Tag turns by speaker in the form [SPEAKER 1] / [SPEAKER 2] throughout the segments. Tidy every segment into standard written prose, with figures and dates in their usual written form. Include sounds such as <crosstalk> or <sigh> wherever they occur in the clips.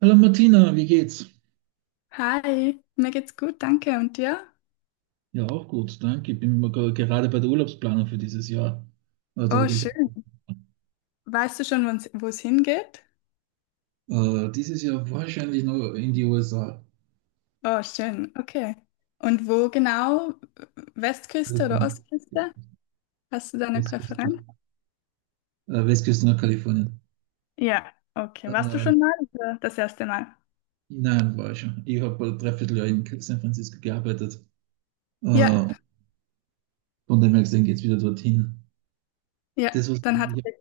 [SPEAKER 1] Hallo Martina, wie geht's?
[SPEAKER 2] Hi, mir geht's gut, danke. Und dir?
[SPEAKER 1] Ja, auch gut, danke. Ich bin mal gerade bei der Urlaubsplanung für dieses Jahr. Also
[SPEAKER 2] Oh,
[SPEAKER 1] geht's
[SPEAKER 2] schön. Weißt du schon, wo es hingeht?
[SPEAKER 1] dieses Jahr wahrscheinlich noch in die USA,
[SPEAKER 2] Oh, schön, okay. Und wo genau? Westküste oder
[SPEAKER 1] Kalifornien,
[SPEAKER 2] Ostküste? Hast du da eine
[SPEAKER 1] Westküste,
[SPEAKER 2] Präferenz?
[SPEAKER 1] Westküste nach Kalifornien.
[SPEAKER 2] Ja, okay. Warst du
[SPEAKER 1] Äh,
[SPEAKER 2] schon mal oder das erste Mal?
[SPEAKER 1] nein, war ich schon. Ich habe ein Dreivierteljahr in San Francisco gearbeitet.
[SPEAKER 2] Ja,
[SPEAKER 1] Äh, von dem her gesehen geht's wieder dorthin.
[SPEAKER 2] ja,
[SPEAKER 1] Das, was ich
[SPEAKER 2] dann hat es
[SPEAKER 1] eigentlich
[SPEAKER 2] dir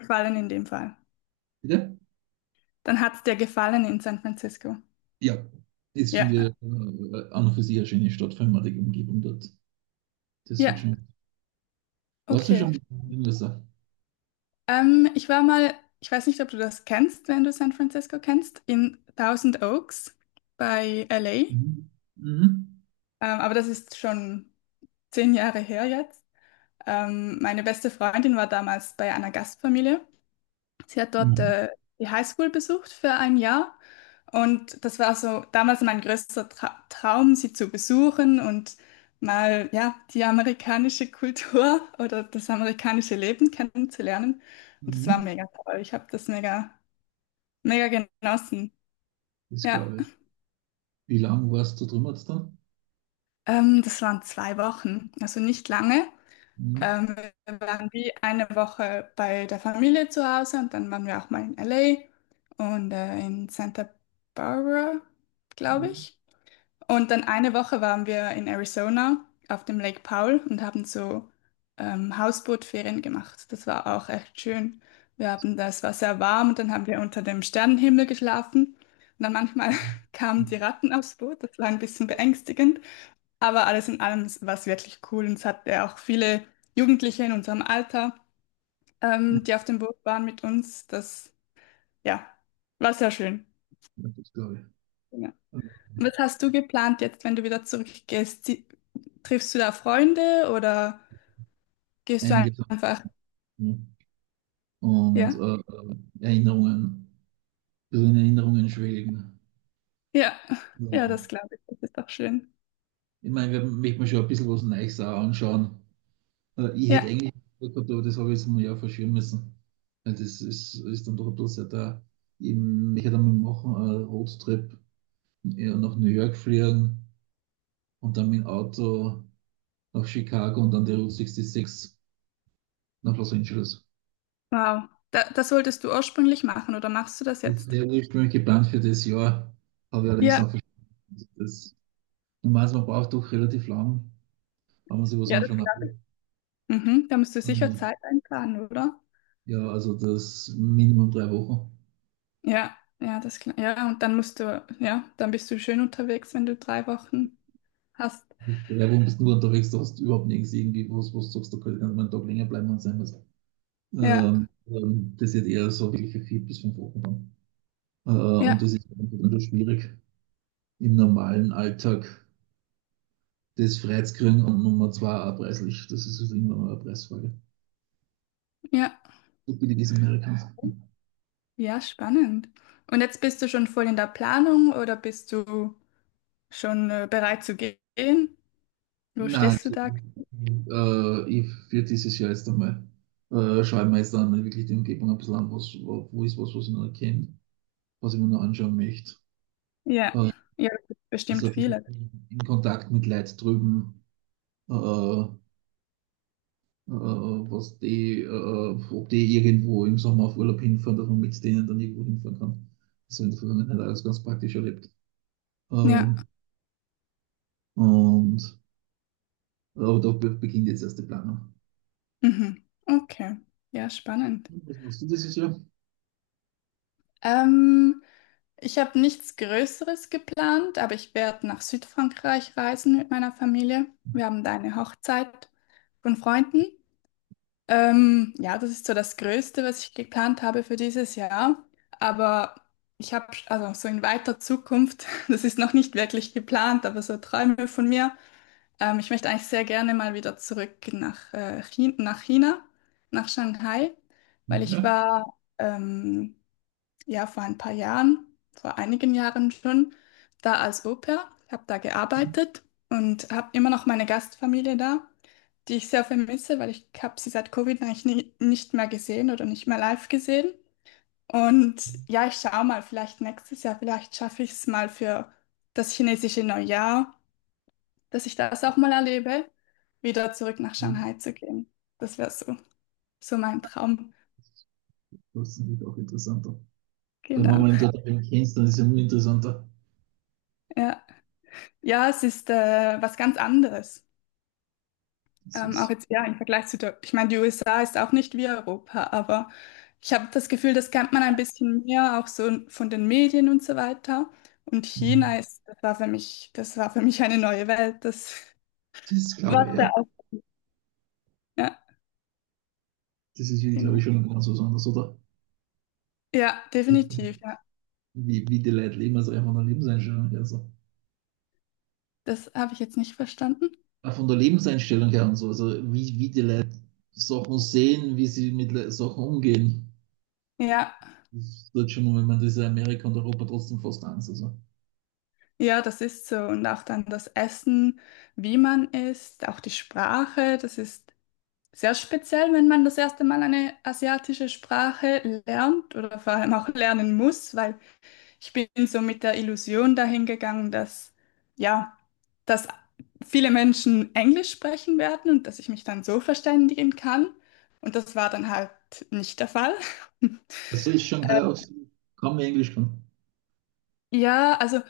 [SPEAKER 2] gefallen in dem Fall.
[SPEAKER 1] wieder?
[SPEAKER 2] Dann hat es dir gefallen in San Francisco.
[SPEAKER 1] Ja, das
[SPEAKER 2] Ja,
[SPEAKER 1] finde ich an und für sich eine schöne Stadt, vor allem auch die Umgebung dort. Das hat
[SPEAKER 2] ja,
[SPEAKER 1] schon. Warst du
[SPEAKER 2] okay.
[SPEAKER 1] schon in den USA?
[SPEAKER 2] Ich war mal, ich weiß nicht, ob du das kennst, wenn du San Francisco kennst, in Thousand Oaks bei LA.
[SPEAKER 1] Mhm. Mhm.
[SPEAKER 2] Aber das ist schon 10 Jahre her jetzt. Meine beste Freundin war damals bei einer Gastfamilie. Sie hat dort
[SPEAKER 1] Mhm.
[SPEAKER 2] die Highschool besucht für ein Jahr. Und das war so damals mein größter Traum, sie zu besuchen und mal ja, die amerikanische Kultur <laughs> oder das amerikanische Leben kennenzulernen. Und das war
[SPEAKER 1] Mhm.
[SPEAKER 2] mega toll. Ich habe das mega, mega genossen.
[SPEAKER 1] Das
[SPEAKER 2] Ja,
[SPEAKER 1] glaube ich. Wie lange warst du drüben jetzt dann?
[SPEAKER 2] das waren 2 Wochen, also nicht lange.
[SPEAKER 1] Mhm.
[SPEAKER 2] Ähm, Wir waren wie eine Woche bei der Familie zu Hause und dann waren wir auch mal in LA und in Santa Barbara, glaube
[SPEAKER 1] Mhm.
[SPEAKER 2] ich. Und dann eine Woche waren wir in Arizona auf dem Lake Powell und haben so Hausbootferien gemacht. Das war auch echt schön. Das war sehr warm und dann haben wir unter dem Sternenhimmel geschlafen. Und dann manchmal
[SPEAKER 1] Mhm.
[SPEAKER 2] <laughs> kamen die
[SPEAKER 1] Mhm.
[SPEAKER 2] Ratten aufs Boot. Das war ein bisschen beängstigend. Aber alles in allem war es wirklich cool und es hat ja auch viele Jugendliche in unserem Alter, die auf dem Boot waren mit uns. Das, ja, war sehr schön.
[SPEAKER 1] Ja, das glaube ich.
[SPEAKER 2] Ja.
[SPEAKER 1] Also
[SPEAKER 2] Was hast du geplant jetzt, wenn du wieder zurückgehst? Triffst du da Freunde oder gehst du
[SPEAKER 1] einige Sachen,
[SPEAKER 2] einfach?
[SPEAKER 1] ja. Und
[SPEAKER 2] Ja,
[SPEAKER 1] Erinnerungen. Ein bisschen in Erinnerungen schwelgen.
[SPEAKER 2] ja, <laughs> ja, das
[SPEAKER 1] Mhm.
[SPEAKER 2] glaube ich. Das ist doch schön.
[SPEAKER 1] Ich meine, wir möchten mir schon ein bisschen was Neues auch anschauen. Ich hätte
[SPEAKER 2] Ja,
[SPEAKER 1] eigentlich gesagt gehabt, aber das habe ich jetzt mal ja verschieben müssen. Weil das ist dann doch ein bisschen da. Ich möchte dann mal machen, einen Roadtrip, ja, nach New York fliegen und dann mit dem Auto nach Chicago und dann die Route 66 nach Los Angeles.
[SPEAKER 2] wow. Da, das wolltest du ursprünglich machen oder machst du das
[SPEAKER 1] Das
[SPEAKER 2] jetzt?
[SPEAKER 1] wäre ursprünglich geplant für das Jahr, habe ich allerdings
[SPEAKER 2] Ja,
[SPEAKER 1] dann verschoben. Das, man braucht doch relativ lang, wenn man sich was
[SPEAKER 2] ja, das
[SPEAKER 1] anschauen
[SPEAKER 2] glaube ich. Mhm, da musst du sicher
[SPEAKER 1] will.
[SPEAKER 2] Zeit einplanen, oder?
[SPEAKER 1] Ja, also das Minimum drei Wochen.
[SPEAKER 2] Ja, ja, das klar. Ja, und dann musst du, ja, dann bist du schön unterwegs, wenn du 3 Wochen hast.
[SPEAKER 1] Drei Wochen bist du nur unterwegs, da hast du überhaupt nichts irgendwie, was, was du sagst, da könnte man einen Tag länger bleiben und sein was.
[SPEAKER 2] Ja,
[SPEAKER 1] Das ist eher so wirklich für vier bis fünf Wochen dann. Äh, und
[SPEAKER 2] ja,
[SPEAKER 1] das ist dann schwierig im normalen Alltag das freizukriegen und Nummer zwei erpresslich. Das ist halt irgendwann mal eine Preisfrage.
[SPEAKER 2] ja,
[SPEAKER 1] So billig ist Amerikans.
[SPEAKER 2] ja, spannend. Und jetzt bist du schon voll in der Planung oder bist du schon bereit zu gehen? Wo
[SPEAKER 1] Nein,
[SPEAKER 2] stehst du
[SPEAKER 1] also,
[SPEAKER 2] da?
[SPEAKER 1] ich für dieses Jahr jetzt einmal, schaue ich mir jetzt dann wirklich die Umgebung ein bisschen an, was, wo ist was, was ich noch erkenne, was ich mir noch anschauen möchte.
[SPEAKER 2] Ja,
[SPEAKER 1] Äh,
[SPEAKER 2] ja,
[SPEAKER 1] also
[SPEAKER 2] bestimmt viele.
[SPEAKER 1] in Kontakt mit Leuten drüben, äh, äh, was die, ob die irgendwo im Sommer auf Urlaub hinfahren, dass man mit denen dann irgendwo hinfahren kann. Das habe ich in der Vergangenheit alles ganz praktisch erlebt.
[SPEAKER 2] Ja,
[SPEAKER 1] Ähm, und aber da beginnt jetzt erst die Planung.
[SPEAKER 2] mhm. Okay, ja, spannend.
[SPEAKER 1] Was machst du dieses Jahr?
[SPEAKER 2] Ähm, Ich habe nichts Größeres geplant, aber ich werde nach Südfrankreich reisen mit meiner Familie. Wir haben da eine Hochzeit von Freunden. Ja, das ist so das Größte, was ich geplant habe für dieses Jahr. Aber ich habe, also so in weiter Zukunft, <laughs> das ist noch nicht wirklich geplant, aber so Träume von mir. Ich möchte eigentlich sehr gerne mal wieder zurück nach, China, nach China, nach Shanghai, weil ich
[SPEAKER 1] Ja.
[SPEAKER 2] war ähm, ja, vor ein paar Jahren, vor einigen Jahren schon, da als Au-pair. Ich habe da gearbeitet und habe immer noch meine Gastfamilie da, die ich sehr vermisse, weil ich habe sie seit Covid eigentlich nie, nicht mehr gesehen oder nicht mehr live gesehen. Und ja, ich schaue mal, vielleicht nächstes Jahr, vielleicht schaffe ich es mal für das chinesische Neujahr, dass ich das auch mal erlebe, wieder zurück nach Shanghai zu gehen. Das wäre so, so mein Traum.
[SPEAKER 1] Das ist natürlich auch interessanter. Wenn man
[SPEAKER 2] Genau.
[SPEAKER 1] mal einen Datum kennst, dann ist es ja nur interessanter.
[SPEAKER 2] Ja, ja, es ist was ganz anderes.
[SPEAKER 1] Das
[SPEAKER 2] Auch
[SPEAKER 1] ist,
[SPEAKER 2] jetzt, ja, im Vergleich zu der, ich meine, die USA ist auch nicht wie Europa, aber ich habe das Gefühl, das kennt man ein bisschen mehr, auch so von den Medien und so weiter. Und China
[SPEAKER 1] das
[SPEAKER 2] ist, das war für mich, das war für mich eine neue Welt. Das
[SPEAKER 1] ist glaube ich,
[SPEAKER 2] war
[SPEAKER 1] ja.
[SPEAKER 2] da auch. <laughs> Ja,
[SPEAKER 1] Das ist, glaube ich,
[SPEAKER 2] genau.
[SPEAKER 1] schon ganz was anderes, oder?
[SPEAKER 2] Ja,
[SPEAKER 1] Wie,
[SPEAKER 2] definitiv, ja.
[SPEAKER 1] wie die Leute leben, also einfach von der Lebenseinstellung her. So.
[SPEAKER 2] Das habe ich jetzt nicht verstanden.
[SPEAKER 1] Auch von der Lebenseinstellung her und so. Also wie die Leute Sachen sehen, wie sie mit Sachen umgehen.
[SPEAKER 2] Ja,
[SPEAKER 1] Das tut schon, wenn man das in Amerika und Europa trotzdem fast eins. Also.
[SPEAKER 2] ja, das ist so. Und auch dann das Essen, wie man isst, auch die Sprache, das ist sehr speziell, wenn man das erste Mal eine asiatische Sprache lernt oder vor allem auch lernen muss, weil ich bin so mit der Illusion dahin gegangen, dass ja, dass viele Menschen Englisch sprechen werden und dass ich mich dann so verständigen kann. Und das war dann halt nicht der Fall. <laughs>
[SPEAKER 1] Das ist
[SPEAKER 2] Äh,
[SPEAKER 1] Shanghai aus. Kaum mehr Englisch kann.
[SPEAKER 2] Ja, also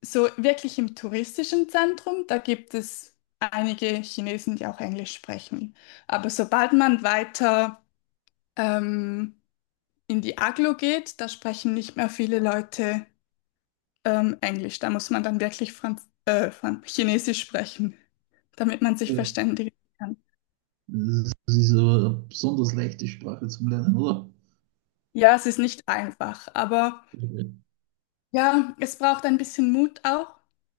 [SPEAKER 2] so wirklich im touristischen Zentrum, da gibt es einige Chinesen, die auch Englisch sprechen. Aber sobald man weiter ähm, in die Aglo geht, da sprechen nicht mehr viele Leute Englisch. Da muss man dann wirklich Chinesisch sprechen, damit man sich
[SPEAKER 1] Ja.
[SPEAKER 2] verständigen kann.
[SPEAKER 1] Das ist aber eine besonders leichte Sprache zum Lernen, oder?
[SPEAKER 2] Ja, es ist nicht einfach, aber ja, es braucht ein bisschen Mut auch,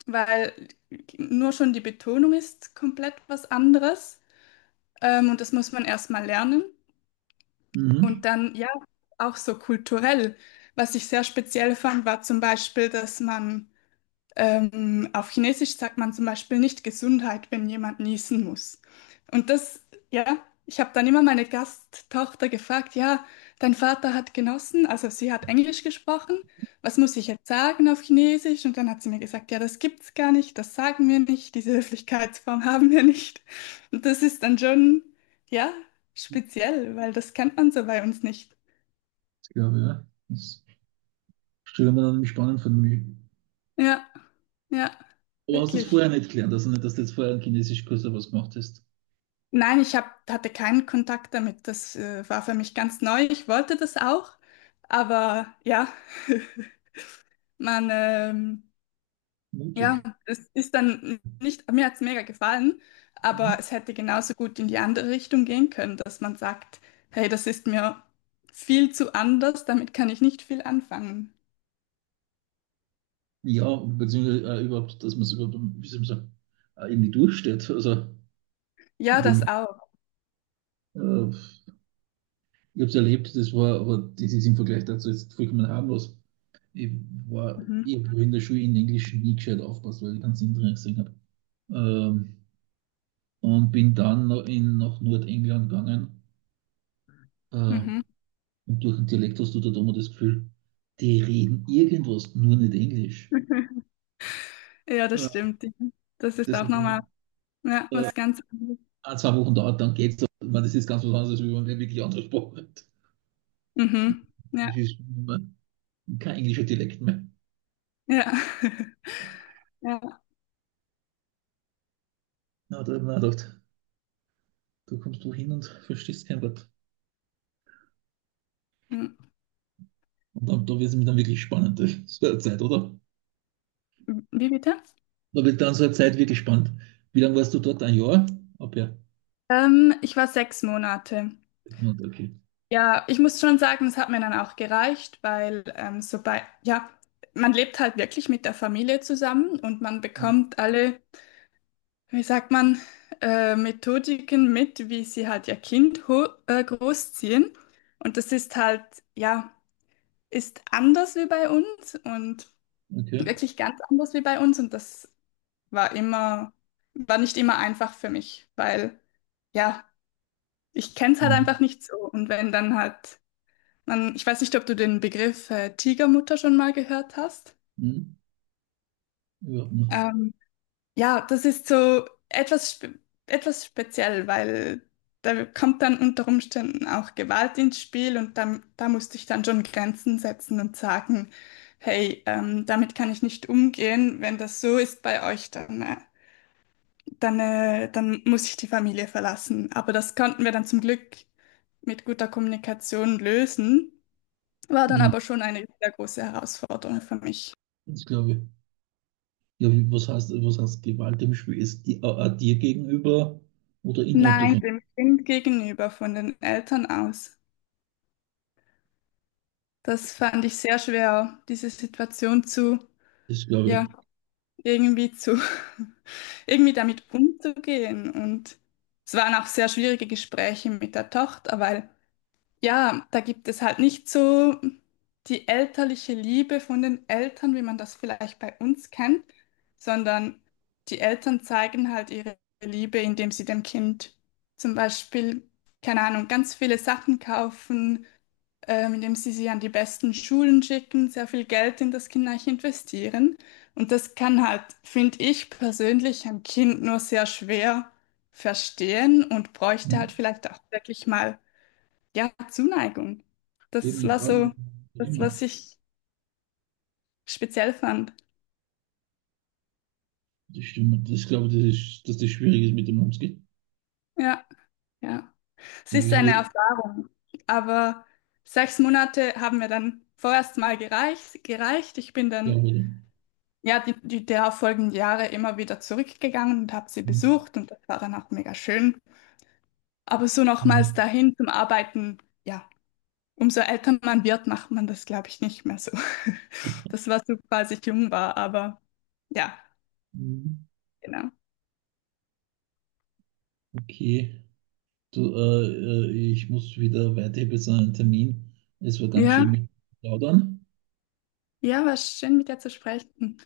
[SPEAKER 2] weil nur schon die Betonung ist komplett was anderes. Und das muss man erstmal lernen.
[SPEAKER 1] Mhm,
[SPEAKER 2] Und dann, ja, auch so kulturell. Was ich sehr speziell fand, war zum Beispiel, dass man auf Chinesisch sagt man zum Beispiel nicht Gesundheit, wenn jemand niesen muss. Und das, ja, ich habe dann immer meine Gasttochter gefragt, ja, dein Vater hat genossen, also sie hat Englisch gesprochen, was muss ich jetzt sagen auf Chinesisch? Und dann hat sie mir gesagt, ja, das gibt's gar nicht, das sagen wir nicht, diese Höflichkeitsform <laughs> haben wir nicht. Und das ist dann schon, ja, speziell, weil das kennt man so bei uns nicht.
[SPEAKER 1] das glaube ich, ja. Das stelle ich mir dann spannend vor. Mich.
[SPEAKER 2] Ja, ja,
[SPEAKER 1] Aber hast du das
[SPEAKER 2] wirklich.
[SPEAKER 1] vorher nicht gelernt, also nicht, dass du jetzt vorher einen Chinesischkurs oder was gemacht hast?
[SPEAKER 2] Nein, hatte keinen Kontakt damit. Das war für mich ganz neu. Ich wollte das auch, aber ja, <laughs> man, ja,
[SPEAKER 1] Mutig.
[SPEAKER 2] es ist dann nicht, mir hat's mega gefallen, aber
[SPEAKER 1] Mhm.
[SPEAKER 2] es hätte genauso gut in die andere Richtung gehen können, dass man sagt, hey, das ist mir viel zu anders, damit kann ich nicht viel anfangen.
[SPEAKER 1] Ja, beziehungsweise überhaupt, dass man es überhaupt, wie soll man sagen, irgendwie durchsteht. Also, ich
[SPEAKER 2] Ja, das
[SPEAKER 1] denke,
[SPEAKER 2] auch.
[SPEAKER 1] äh, ich habe es erlebt, das war, aber das ist im Vergleich dazu jetzt vollkommen harmlos. Ich
[SPEAKER 2] Mhm.
[SPEAKER 1] ich habe in der Schule in Englisch nie gescheit aufpasst, weil ich keinen Sinn drin gesehen habe. Ähm, und bin dann noch nach Nordengland gegangen. Äh, und
[SPEAKER 2] Mhm.
[SPEAKER 1] durch den Dialekt hast du da immer das Gefühl, die reden irgendwas, nur nicht Englisch.
[SPEAKER 2] <laughs> Ja, das
[SPEAKER 1] Äh,
[SPEAKER 2] stimmt. Das ist
[SPEAKER 1] Das
[SPEAKER 2] auch
[SPEAKER 1] hat
[SPEAKER 2] nochmal
[SPEAKER 1] dann
[SPEAKER 2] ja,
[SPEAKER 1] äh,
[SPEAKER 2] was ganz anderes.
[SPEAKER 1] ein, zwei Wochen dauert, dann geht's. So. Ich meine, das ist ganz was anderes, wenn man wirklich andere Sprache hat.
[SPEAKER 2] Mhm. Ja,
[SPEAKER 1] Das ist kein englischer Dialekt mehr.
[SPEAKER 2] ja. <laughs> Ja.
[SPEAKER 1] Ja, da habe ich mir gedacht, du kommst wohin und <laughs> verstehst kein Wort.
[SPEAKER 2] Hm,
[SPEAKER 1] Und dann, da wird es mir dann wirklich spannend, <laughs> so eine Zeit, oder?
[SPEAKER 2] wie bitte?
[SPEAKER 1] Da wird dann so eine Zeit wirklich spannend. Wie lange warst du dort? Ein Jahr? Ab ja.
[SPEAKER 2] Ich war 6 Monate.
[SPEAKER 1] Okay.
[SPEAKER 2] Ja, ich muss schon sagen, es hat mir dann auch gereicht, weil so bei, ja, man lebt halt wirklich mit der Familie zusammen und man bekommt alle, wie sagt man, Methodiken mit, wie sie halt ihr Kind ho großziehen. Und das ist halt, ja, ist anders wie bei uns und
[SPEAKER 1] Okay.
[SPEAKER 2] wirklich ganz anders wie bei uns. Und das war immer, war nicht immer einfach für mich, weil. Ja, ich kenne es halt
[SPEAKER 1] Mhm.
[SPEAKER 2] einfach nicht so. Und wenn dann halt, man, ich weiß nicht, ob du den Begriff Tigermutter schon mal gehört hast.
[SPEAKER 1] Hm, ja, hm,
[SPEAKER 2] Ähm, ja, das ist so etwas, spe etwas speziell, weil da kommt dann unter Umständen auch Gewalt ins Spiel und dann da musste ich dann schon Grenzen setzen und sagen, hey, damit kann ich nicht umgehen. Wenn das so ist bei euch, dann, dann, dann muss ich die Familie verlassen. Aber das konnten wir dann zum Glück mit guter Kommunikation lösen. War dann
[SPEAKER 1] hm,
[SPEAKER 2] aber schon eine sehr große Herausforderung für mich.
[SPEAKER 1] das glaube ich. Ja, wie, was heißt Gewalt im Spiel? Ist die auch auch dir gegenüber oder innerhalb der
[SPEAKER 2] Nein,
[SPEAKER 1] Familie?
[SPEAKER 2] dem Kind gegenüber, von den Eltern aus. Das fand ich sehr schwer, diese Situation zu,
[SPEAKER 1] Das
[SPEAKER 2] ja,
[SPEAKER 1] glaube
[SPEAKER 2] irgendwie zu, <laughs> irgendwie damit umzugehen. Und es waren auch sehr schwierige Gespräche mit der Tochter, weil ja, da gibt es halt nicht so die elterliche Liebe von den Eltern, wie man das vielleicht bei uns kennt, sondern die Eltern zeigen halt ihre Liebe, indem sie dem Kind zum Beispiel, keine Ahnung, ganz viele Sachen kaufen, indem sie sie an die besten Schulen schicken, sehr viel Geld in das Kind eigentlich investieren. Und das kann halt, finde ich persönlich, ein Kind nur sehr schwer verstehen und
[SPEAKER 1] ich.
[SPEAKER 2] bräuchte halt
[SPEAKER 1] Hm.
[SPEAKER 2] vielleicht auch wirklich mal ja, Zuneigung.
[SPEAKER 1] Eben
[SPEAKER 2] Das war
[SPEAKER 1] mit
[SPEAKER 2] so
[SPEAKER 1] allem, was
[SPEAKER 2] das,
[SPEAKER 1] immer.
[SPEAKER 2] was ich speziell fand.
[SPEAKER 1] Das stimmt. Das glaube ich, das ist, dass das schwierig ist, mit dem umzugehen.
[SPEAKER 2] Ja, ja. Es
[SPEAKER 1] Das
[SPEAKER 2] ist eine
[SPEAKER 1] ist,
[SPEAKER 2] Erfahrung, aber 6 Monate haben mir dann vorerst mal gereicht. Ich bin
[SPEAKER 1] glaube
[SPEAKER 2] dann
[SPEAKER 1] ich.
[SPEAKER 2] ja die darauffolgenden Jahre immer wieder zurückgegangen und habe sie
[SPEAKER 1] Hm,
[SPEAKER 2] besucht und das war dann auch mega schön. Aber so nochmals
[SPEAKER 1] hm,
[SPEAKER 2] dahin zum Arbeiten, ja, umso älter man wird, macht man das, glaube ich, nicht mehr so. <laughs> Das war so, als ich jung war, aber ja,
[SPEAKER 1] hm,
[SPEAKER 2] genau.
[SPEAKER 1] okay. Du, ich muss wieder weiter. Ich habe jetzt einen Termin. Es war ganz schön
[SPEAKER 2] Ja.
[SPEAKER 1] mit dir zu plaudern.
[SPEAKER 2] Ja, war schön, mit dir zu sprechen.